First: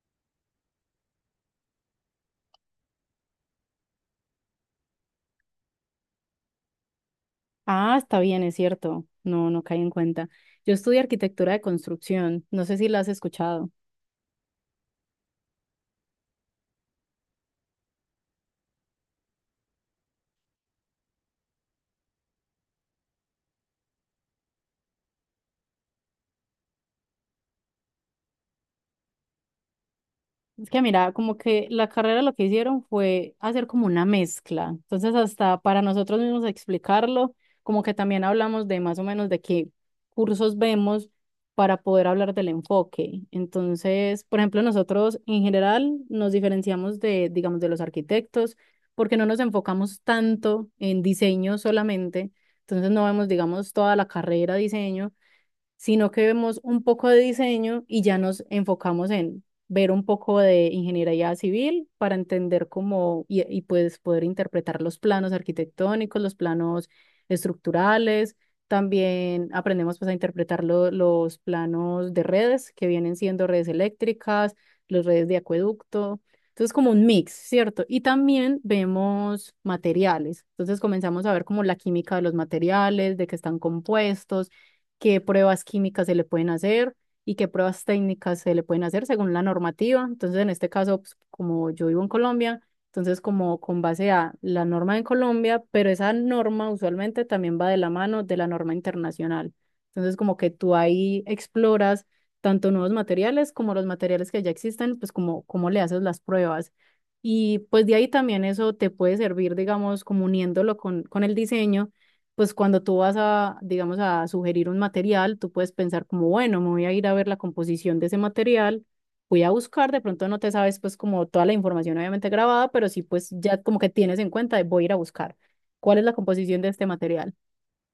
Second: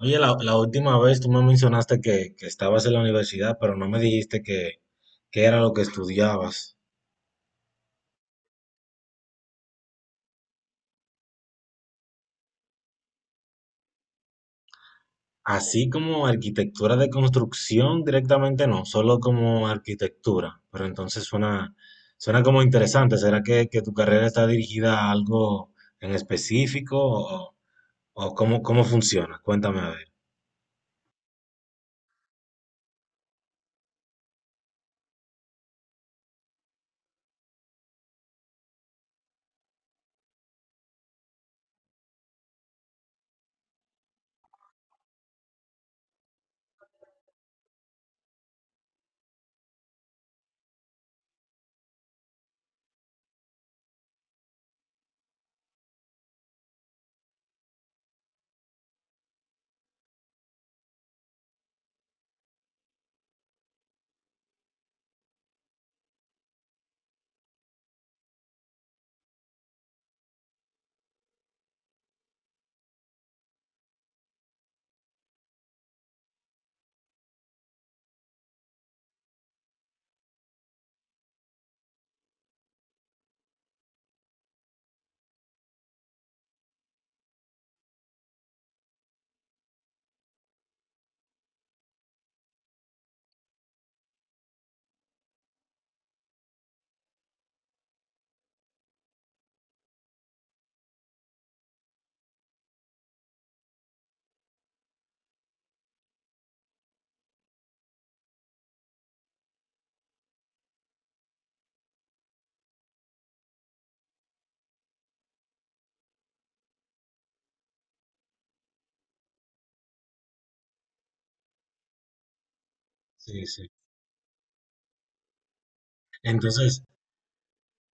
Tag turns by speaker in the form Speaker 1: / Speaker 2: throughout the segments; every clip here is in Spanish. Speaker 1: Oye, la última vez tú me mencionaste que estabas en la universidad, pero no me dijiste que, ¿qué era lo que estudiabas?
Speaker 2: Ah, está bien, es cierto. No caí en cuenta. Yo estudié arquitectura de construcción. No sé si la has escuchado.
Speaker 1: Así como arquitectura de construcción directamente no, solo como arquitectura. Pero entonces suena como interesante. ¿Será que tu carrera está dirigida a algo en específico o cómo, cómo funciona? Cuéntame a ver.
Speaker 2: Es que mira, como que la carrera lo que hicieron fue hacer como una mezcla. Entonces, hasta para nosotros mismos explicarlo, como que también hablamos de más o menos de qué cursos vemos para poder hablar del enfoque. Entonces, por ejemplo, nosotros en general nos diferenciamos de, digamos, de los arquitectos porque no nos enfocamos tanto en diseño solamente. Entonces, no vemos, digamos, toda la carrera diseño sino que vemos un poco de diseño y ya nos enfocamos en ver un poco de ingeniería civil para entender cómo y pues poder interpretar los planos arquitectónicos, los planos estructurales. También aprendemos pues a interpretar los planos de redes que vienen siendo redes eléctricas, las redes de acueducto. Entonces, como un mix, ¿cierto? Y también vemos materiales. Entonces, comenzamos a ver como la química de los materiales, de qué están compuestos, qué pruebas químicas se le pueden hacer y qué pruebas técnicas se le pueden hacer según la normativa. Entonces, en este caso, pues, como yo vivo en Colombia, entonces como con base a la norma en Colombia, pero esa norma usualmente también va de la mano de la norma internacional. Entonces, como que tú ahí exploras tanto nuevos materiales como los materiales que ya existen, pues como cómo le haces las pruebas. Y pues de ahí también eso te puede servir, digamos, como uniéndolo con el diseño pues cuando tú vas a, digamos, a sugerir un material, tú puedes pensar como, bueno, me voy a ir a ver la composición de ese material, voy a buscar, de pronto no te sabes pues como toda la información obviamente grabada, pero sí pues
Speaker 1: Sí,
Speaker 2: ya
Speaker 1: sí.
Speaker 2: como que tienes en cuenta, de, voy a ir a buscar cuál es la composición de
Speaker 1: Entonces,
Speaker 2: este material.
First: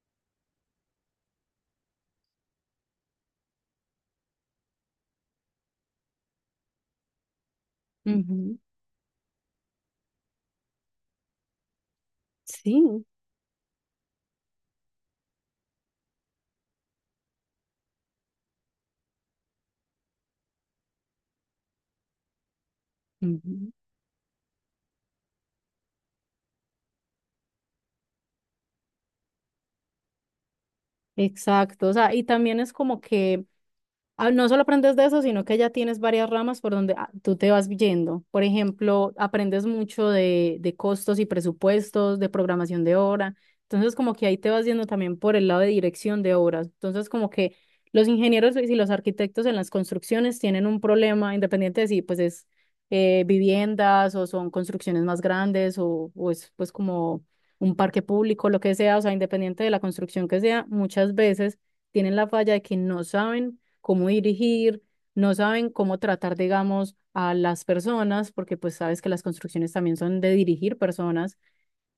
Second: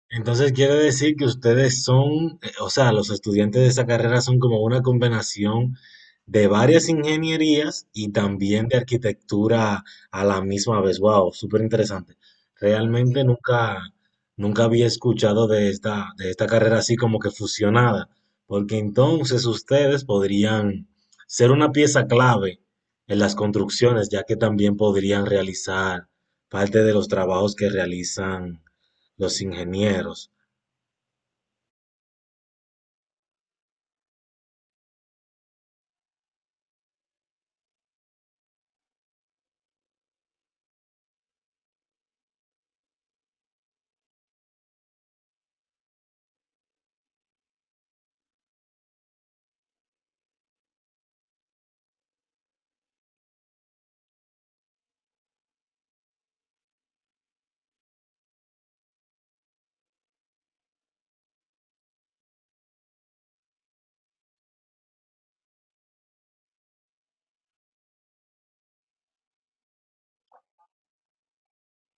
Speaker 1: Entonces quiere decir que ustedes son, o sea, los estudiantes de esa carrera son como una combinación de varias ingenierías y
Speaker 2: Ujú,
Speaker 1: también de arquitectura a la misma vez. Wow, súper interesante.
Speaker 2: sí,
Speaker 1: Realmente nunca, nunca había escuchado de esta carrera así como que fusionada, porque entonces ustedes podrían ser una pieza clave en las
Speaker 2: ujú,
Speaker 1: construcciones, ya que también podrían realizar parte de los trabajos que realizan los ingenieros.
Speaker 2: exacto. O sea, y también es como que no solo aprendes de eso, sino que ya tienes varias ramas por donde tú te vas yendo. Por ejemplo, aprendes mucho de costos y presupuestos, de programación de obra. Entonces, como que ahí te vas yendo también por el lado de dirección de obras. Entonces, como que los ingenieros y los arquitectos en las construcciones tienen un problema, independiente de si pues es viviendas o son construcciones más grandes o es pues como un parque público, lo que sea, o sea, independiente de la construcción que sea, muchas veces tienen la falla de que no saben cómo dirigir, no saben cómo tratar, digamos, a las personas, porque pues sabes que las construcciones también son de dirigir personas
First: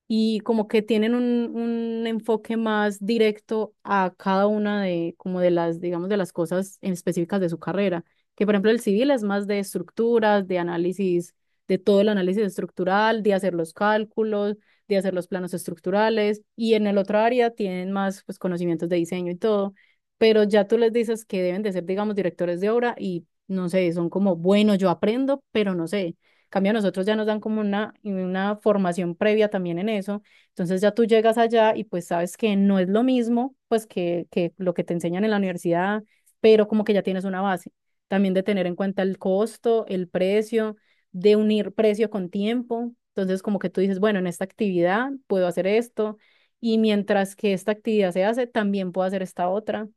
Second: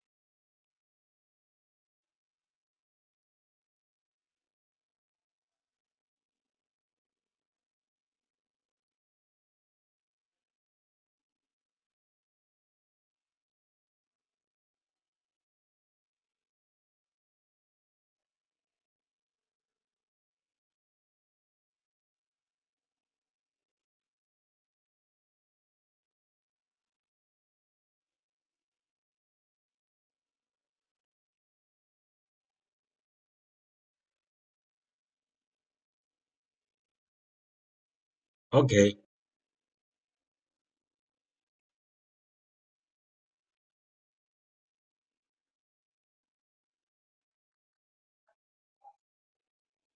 Speaker 2: y como que tienen un enfoque más directo a cada una de, como de las, digamos, de las cosas en específicas de su carrera. Que por ejemplo el civil es más de estructuras, de análisis, de todo el análisis estructural, de hacer los cálculos, de hacer los planos estructurales, y en el otro área tienen más pues conocimientos de diseño y todo, pero ya tú les dices que deben de ser, digamos, directores de obra y no sé, son como, bueno, yo aprendo, pero no sé. En cambio, a nosotros ya nos dan como una formación previa también en eso. Entonces ya tú llegas allá y pues sabes que no es lo mismo pues que lo que te enseñan en la universidad, pero como que ya tienes una base. También de tener
Speaker 1: Ok,
Speaker 2: en cuenta el costo, el precio, de unir precio con tiempo. Entonces como que tú dices, bueno, en esta actividad puedo hacer esto y mientras que esta actividad se hace, también puedo hacer esta otra.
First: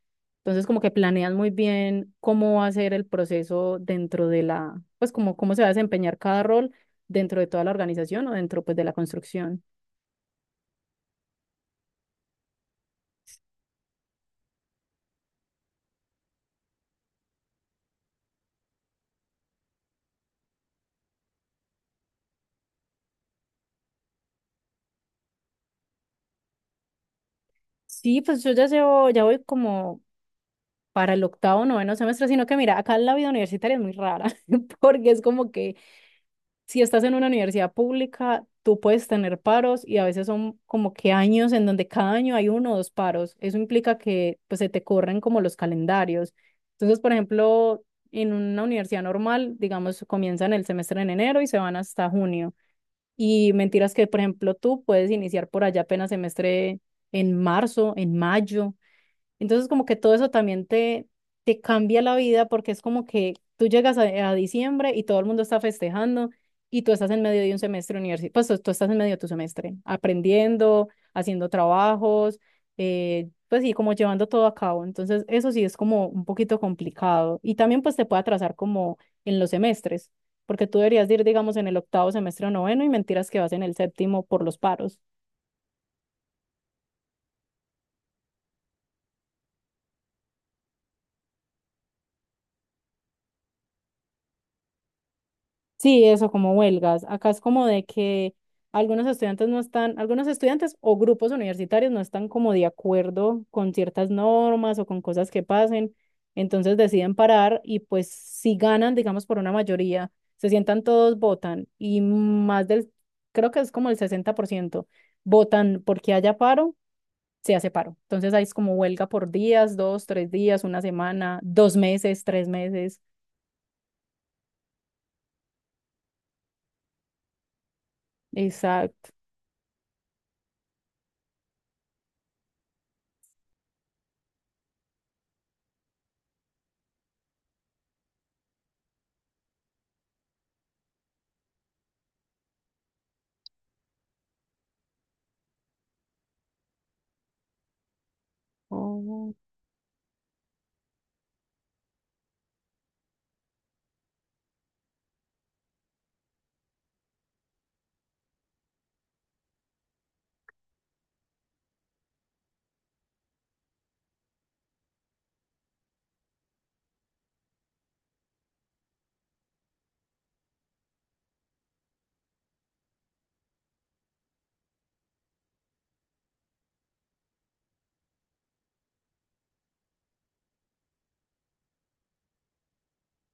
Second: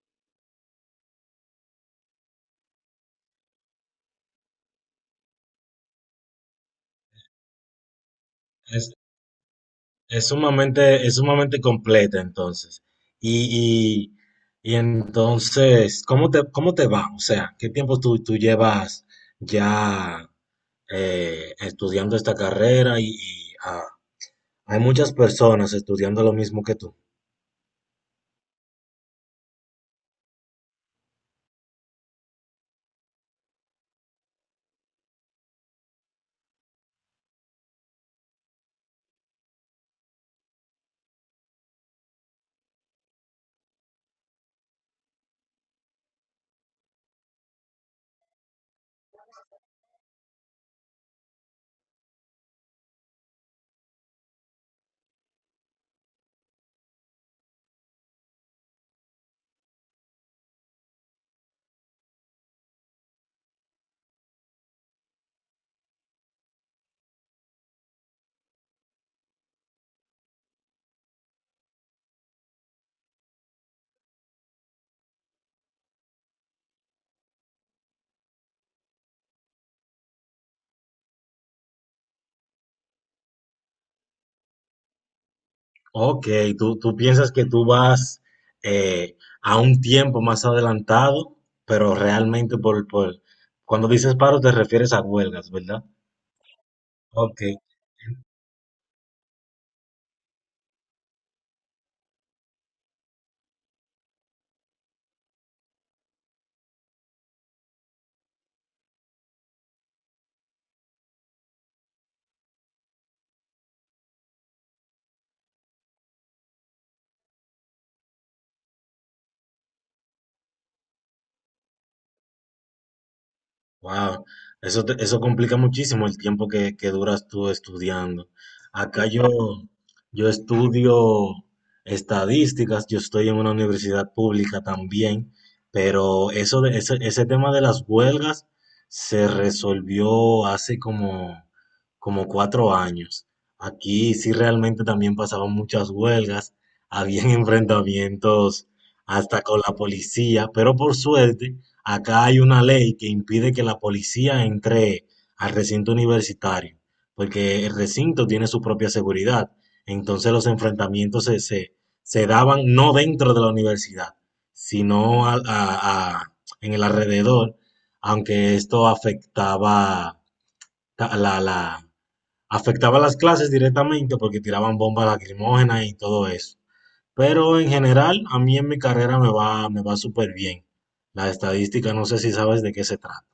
Speaker 2: Entonces, como que planean muy bien cómo va a ser el proceso dentro de la, pues como cómo se va a desempeñar cada rol dentro de toda la organización o dentro pues de
Speaker 1: es,
Speaker 2: la construcción.
Speaker 1: es sumamente, es sumamente completa entonces. Y, y entonces, cómo te va? O sea, ¿qué tiempo tú, tú llevas ya estudiando esta carrera? Y, ah, hay muchas personas estudiando lo mismo que tú.
Speaker 2: Sí, pues yo ya llevo, ya voy como para el octavo, noveno semestre, sino que mira, acá la vida universitaria es muy rara, porque es como que si estás en una universidad pública, tú puedes tener paros y a veces son como que años en donde cada año hay uno o dos paros. Eso implica que pues se te corren como los calendarios. Entonces, por ejemplo, en una universidad normal, digamos, comienzan el semestre en enero y se van hasta junio. Y mentiras que, por ejemplo, tú puedes iniciar por allá apenas semestre en marzo, en mayo. Entonces como que todo eso también te cambia la vida porque es como que tú llegas a diciembre y todo el mundo está festejando y tú estás en medio de un semestre universitario, pues tú estás en medio de tu semestre, aprendiendo, haciendo trabajos, pues sí, como llevando todo a cabo. Entonces eso sí es como un poquito complicado y también pues te puede atrasar como en los semestres, porque tú deberías de ir, digamos, en el octavo semestre o noveno y mentiras que vas en el séptimo por los paros.
Speaker 1: Ok, tú piensas que tú vas a un tiempo más adelantado, pero realmente por, cuando dices paro te refieres a huelgas, ¿verdad?
Speaker 2: Sí, eso, como huelgas. Acá es
Speaker 1: Ok.
Speaker 2: como de que algunos estudiantes no están, algunos estudiantes o grupos universitarios no están como de acuerdo con ciertas normas o con cosas que pasen, entonces deciden parar y pues si ganan, digamos, por una mayoría, se sientan todos, votan y más del, creo que es como el 60% votan porque haya paro, se hace paro. Entonces ahí es como huelga por días, dos, tres días, una semana, dos meses, tres meses.
Speaker 1: Wow, eso, te- eso complica muchísimo el tiempo que duras tú estudiando. Acá
Speaker 2: Exacto.
Speaker 1: yo, yo estudio estadísticas, yo estoy en una universidad pública también, pero eso de, ese tema de las huelgas se resolvió hace como, como cuatro años. Aquí sí realmente también pasaban muchas huelgas, habían enfrentamientos hasta con la policía, pero por suerte acá hay una ley que impide que la policía entre al recinto universitario, porque el recinto tiene su propia seguridad. Entonces los enfrentamientos se daban no dentro de la universidad, sino al- a- en el alrededor, aunque esto afectaba, ta- la- afectaba las clases directamente porque tiraban bombas lacrimógenas y todo eso. Pero en general, a mí en mi carrera me va súper bien. La estadística, no sé si sabes de qué se trata.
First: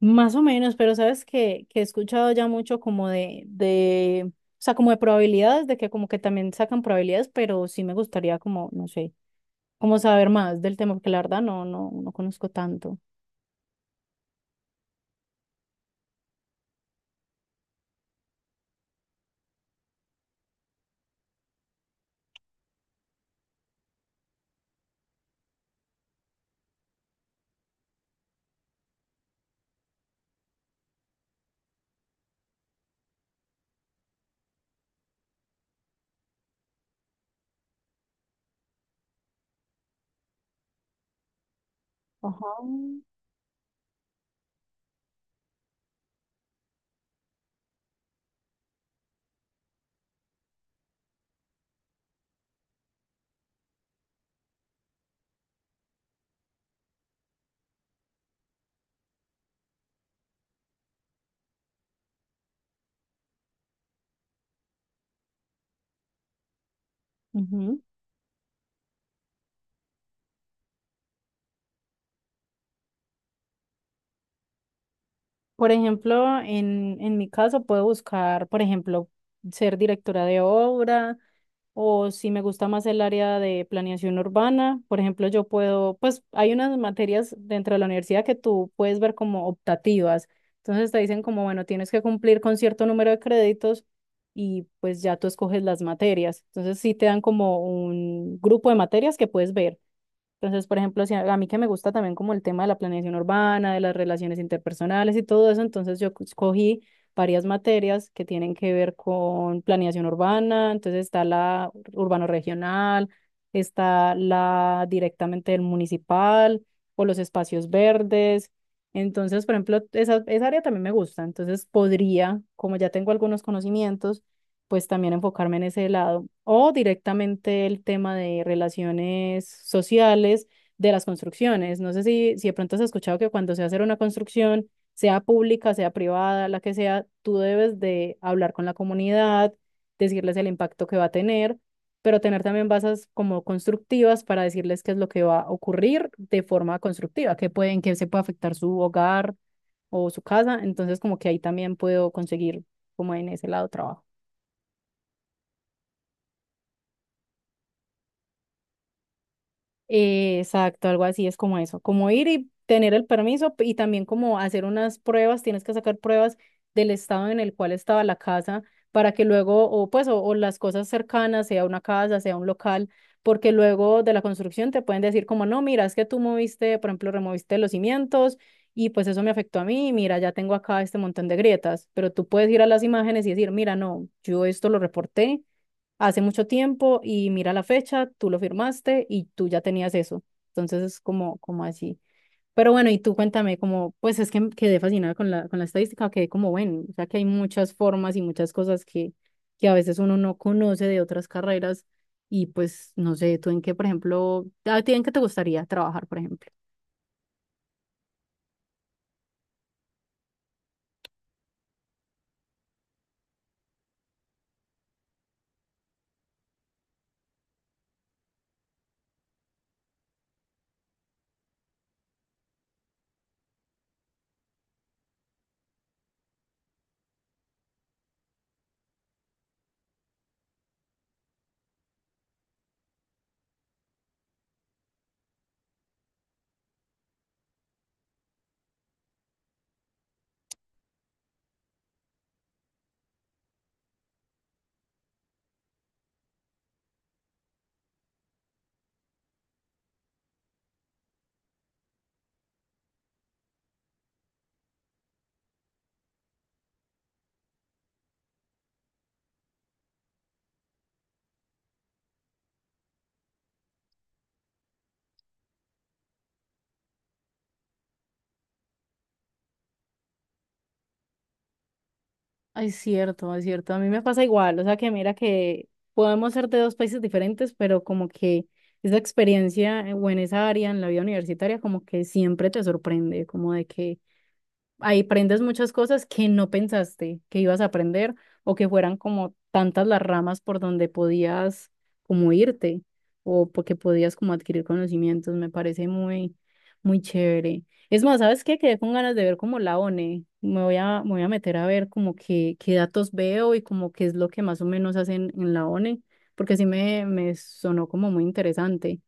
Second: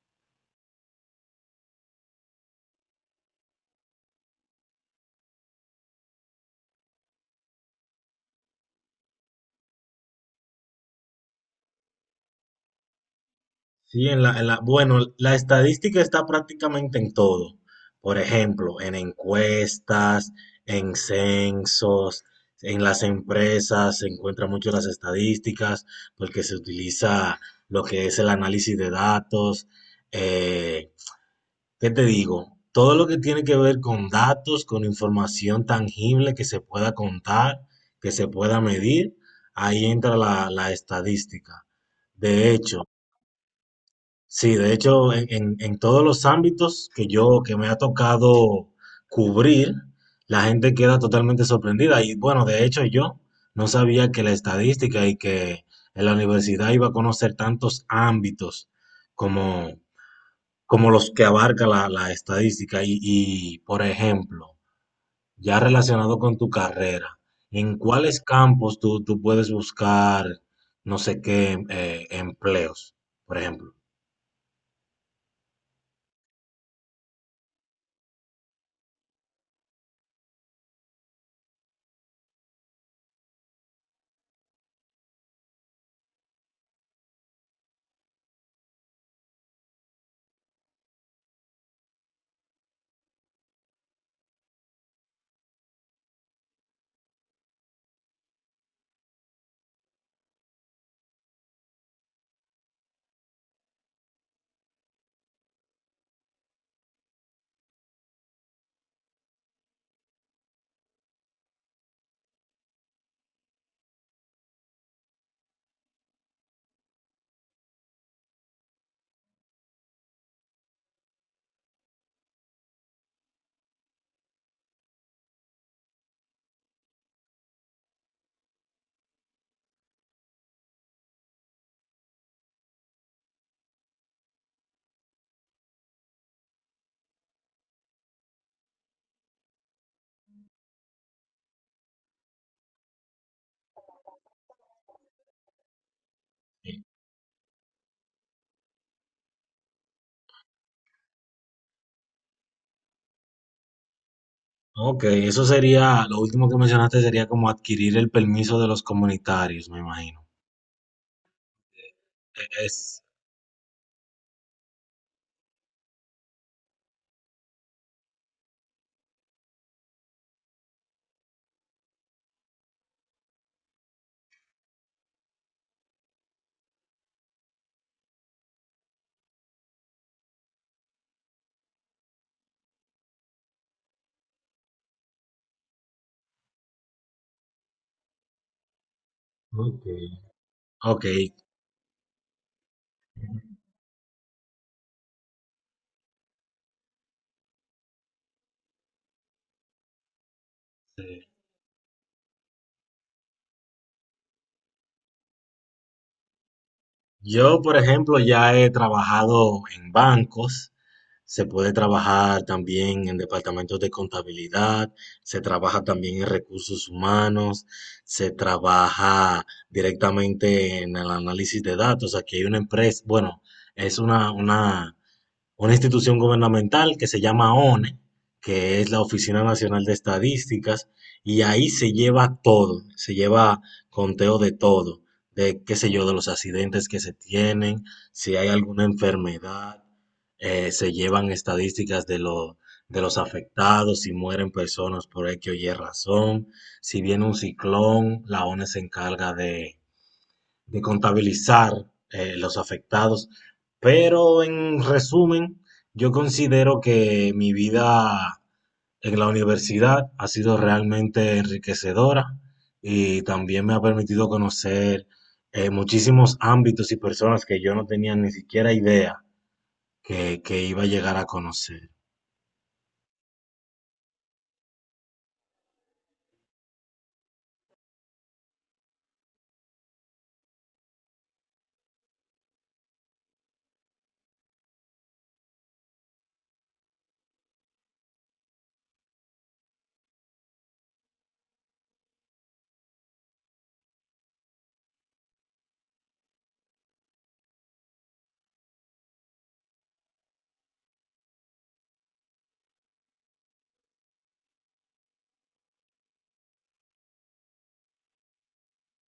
Speaker 2: Más o menos, pero sabes que he escuchado ya mucho como o sea, como de probabilidades, de que como que también sacan probabilidades, pero sí me gustaría como, no sé, como saber más del tema, porque la verdad no conozco tanto.
Speaker 1: Sí, en la- bueno, la estadística está prácticamente en todo. Por ejemplo, en encuestas, en censos, en las empresas se encuentran mucho las estadísticas porque se utiliza lo que es el análisis de datos. eh, ¿Qué te digo? Todo lo que tiene que ver con datos, con información tangible que se pueda contar, que se pueda medir, ahí entra la estadística.
Speaker 2: Ajá.
Speaker 1: De hecho, sí, de hecho, en todos los ámbitos que yo, que me ha tocado cubrir, la gente queda totalmente sorprendida. Y bueno, de hecho, yo no sabía que la estadística y que en la universidad iba a conocer tantos ámbitos como como los que abarca la estadística. Y, por ejemplo, ya relacionado con tu carrera, ¿en
Speaker 2: Ujú.
Speaker 1: cuáles campos tú, tú puedes buscar no sé qué empleos, por ejemplo?
Speaker 2: Por ejemplo, en mi caso puedo buscar, por ejemplo, ser directora de obra o si me gusta más el área de planeación urbana, por ejemplo, yo puedo, pues hay unas materias dentro de la universidad que tú puedes ver como optativas. Entonces te dicen como, bueno, tienes que cumplir con cierto número de créditos y pues ya tú escoges las materias. Entonces sí te dan como un grupo de materias que puedes ver. Entonces, por ejemplo, si a mí que me gusta también como el tema de la planeación urbana, de las relaciones interpersonales y todo eso, entonces yo escogí varias materias que tienen que ver con planeación urbana, entonces está la urbano regional, está la directamente del municipal o los espacios verdes. Entonces, por ejemplo, esa área también me gusta, entonces podría, como ya tengo algunos conocimientos, pues también enfocarme en ese lado o directamente el tema de relaciones sociales de las construcciones. No sé si, si de pronto has escuchado que cuando se hace una construcción, sea pública, sea privada, la que sea, tú debes de hablar con la comunidad, decirles el impacto que va a tener, pero tener también bases como constructivas para decirles qué es lo que va a ocurrir de forma
Speaker 1: Sí.
Speaker 2: constructiva, qué pueden, qué se puede afectar su hogar o su casa. Entonces, como que ahí también puedo conseguir como en ese lado trabajo.
Speaker 1: Ok, eso sería, lo último que mencionaste sería como adquirir el permiso de los comunitarios, me imagino.
Speaker 2: Exacto, algo así es como eso, como ir y tener
Speaker 1: Es,
Speaker 2: el permiso y también como hacer unas pruebas, tienes que sacar pruebas del estado en el cual estaba la casa para que luego, o pues, o las cosas cercanas, sea una casa, sea un local, porque luego de la construcción te pueden decir como, no, mira, es que tú moviste, por ejemplo, removiste los cimientos y pues eso me afectó a mí, mira, ya tengo acá este montón de grietas, pero tú puedes ir a las imágenes y decir, mira, no, yo esto lo reporté hace mucho tiempo y mira la fecha, tú lo firmaste y tú ya
Speaker 1: ok,
Speaker 2: tenías eso. Entonces es
Speaker 1: ok.
Speaker 2: como, como así. Pero bueno, y tú cuéntame, como, pues es que quedé fascinada con la estadística, que como bueno, o sea que hay muchas formas y muchas cosas que a veces uno no conoce de
Speaker 1: Sí.
Speaker 2: otras carreras y pues no sé, tú en qué, por ejemplo, a ti en qué te gustaría trabajar, por ejemplo.
Speaker 1: Yo, por ejemplo, ya he trabajado en bancos. Se puede trabajar también en departamentos de contabilidad, se trabaja también en recursos humanos, se trabaja directamente en el análisis de datos. Aquí hay una empresa, bueno, es una institución gubernamental que se llama ONE, que es la Oficina Nacional de Estadísticas, y ahí se lleva todo, se lleva conteo de todo, de qué sé yo, de los accidentes que se tienen, si hay alguna enfermedad, se llevan estadísticas de lo- de los afectados, si mueren personas por X o Y razón, si viene un ciclón, la ONE se encarga de contabilizar los afectados. Pero en resumen, yo considero que mi vida en la universidad ha sido realmente enriquecedora y también me ha permitido conocer muchísimos ámbitos y personas que yo no tenía ni siquiera idea que iba a llegar a conocer.
Speaker 2: Es cierto, es cierto. A mí me pasa igual. O sea que mira que podemos ser de dos países diferentes, pero como que esa experiencia o en esa área, en la vida universitaria, como que siempre te sorprende, como de que ahí aprendes muchas cosas que no pensaste que ibas a aprender o que fueran como tantas las ramas por donde podías como irte o porque podías como adquirir conocimientos. Me parece muy, muy chévere. Es más, ¿sabes qué? Quedé con ganas de ver como la ONE. Me voy a meter a ver como que, qué datos veo y como qué es lo que más o menos hacen en la ONE, porque sí me sonó como muy interesante.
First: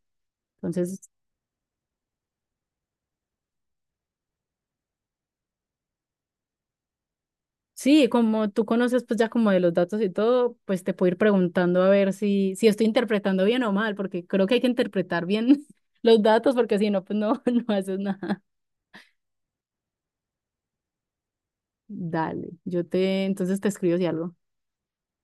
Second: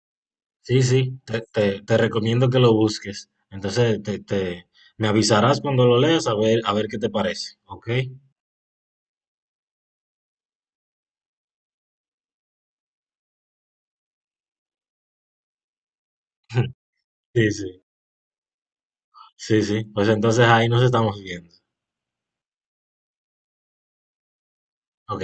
Speaker 1: Sí, sí,
Speaker 2: Entonces,
Speaker 1: te- te recomiendo que lo busques. Entonces, te- me avisarás cuando lo leas a ver qué te parece, ¿ok?
Speaker 2: sí, como tú conoces pues ya como de los datos y todo, pues te puedo ir preguntando a ver si, si estoy interpretando bien o mal, porque creo que hay que interpretar bien los datos, porque si no, pues no,
Speaker 1: Sí,
Speaker 2: no
Speaker 1: sí.
Speaker 2: haces nada.
Speaker 1: Sí, sí. Pues entonces ahí nos estamos viendo.
Speaker 2: Dale, yo te, entonces te escribo si algo.
Speaker 1: Ok.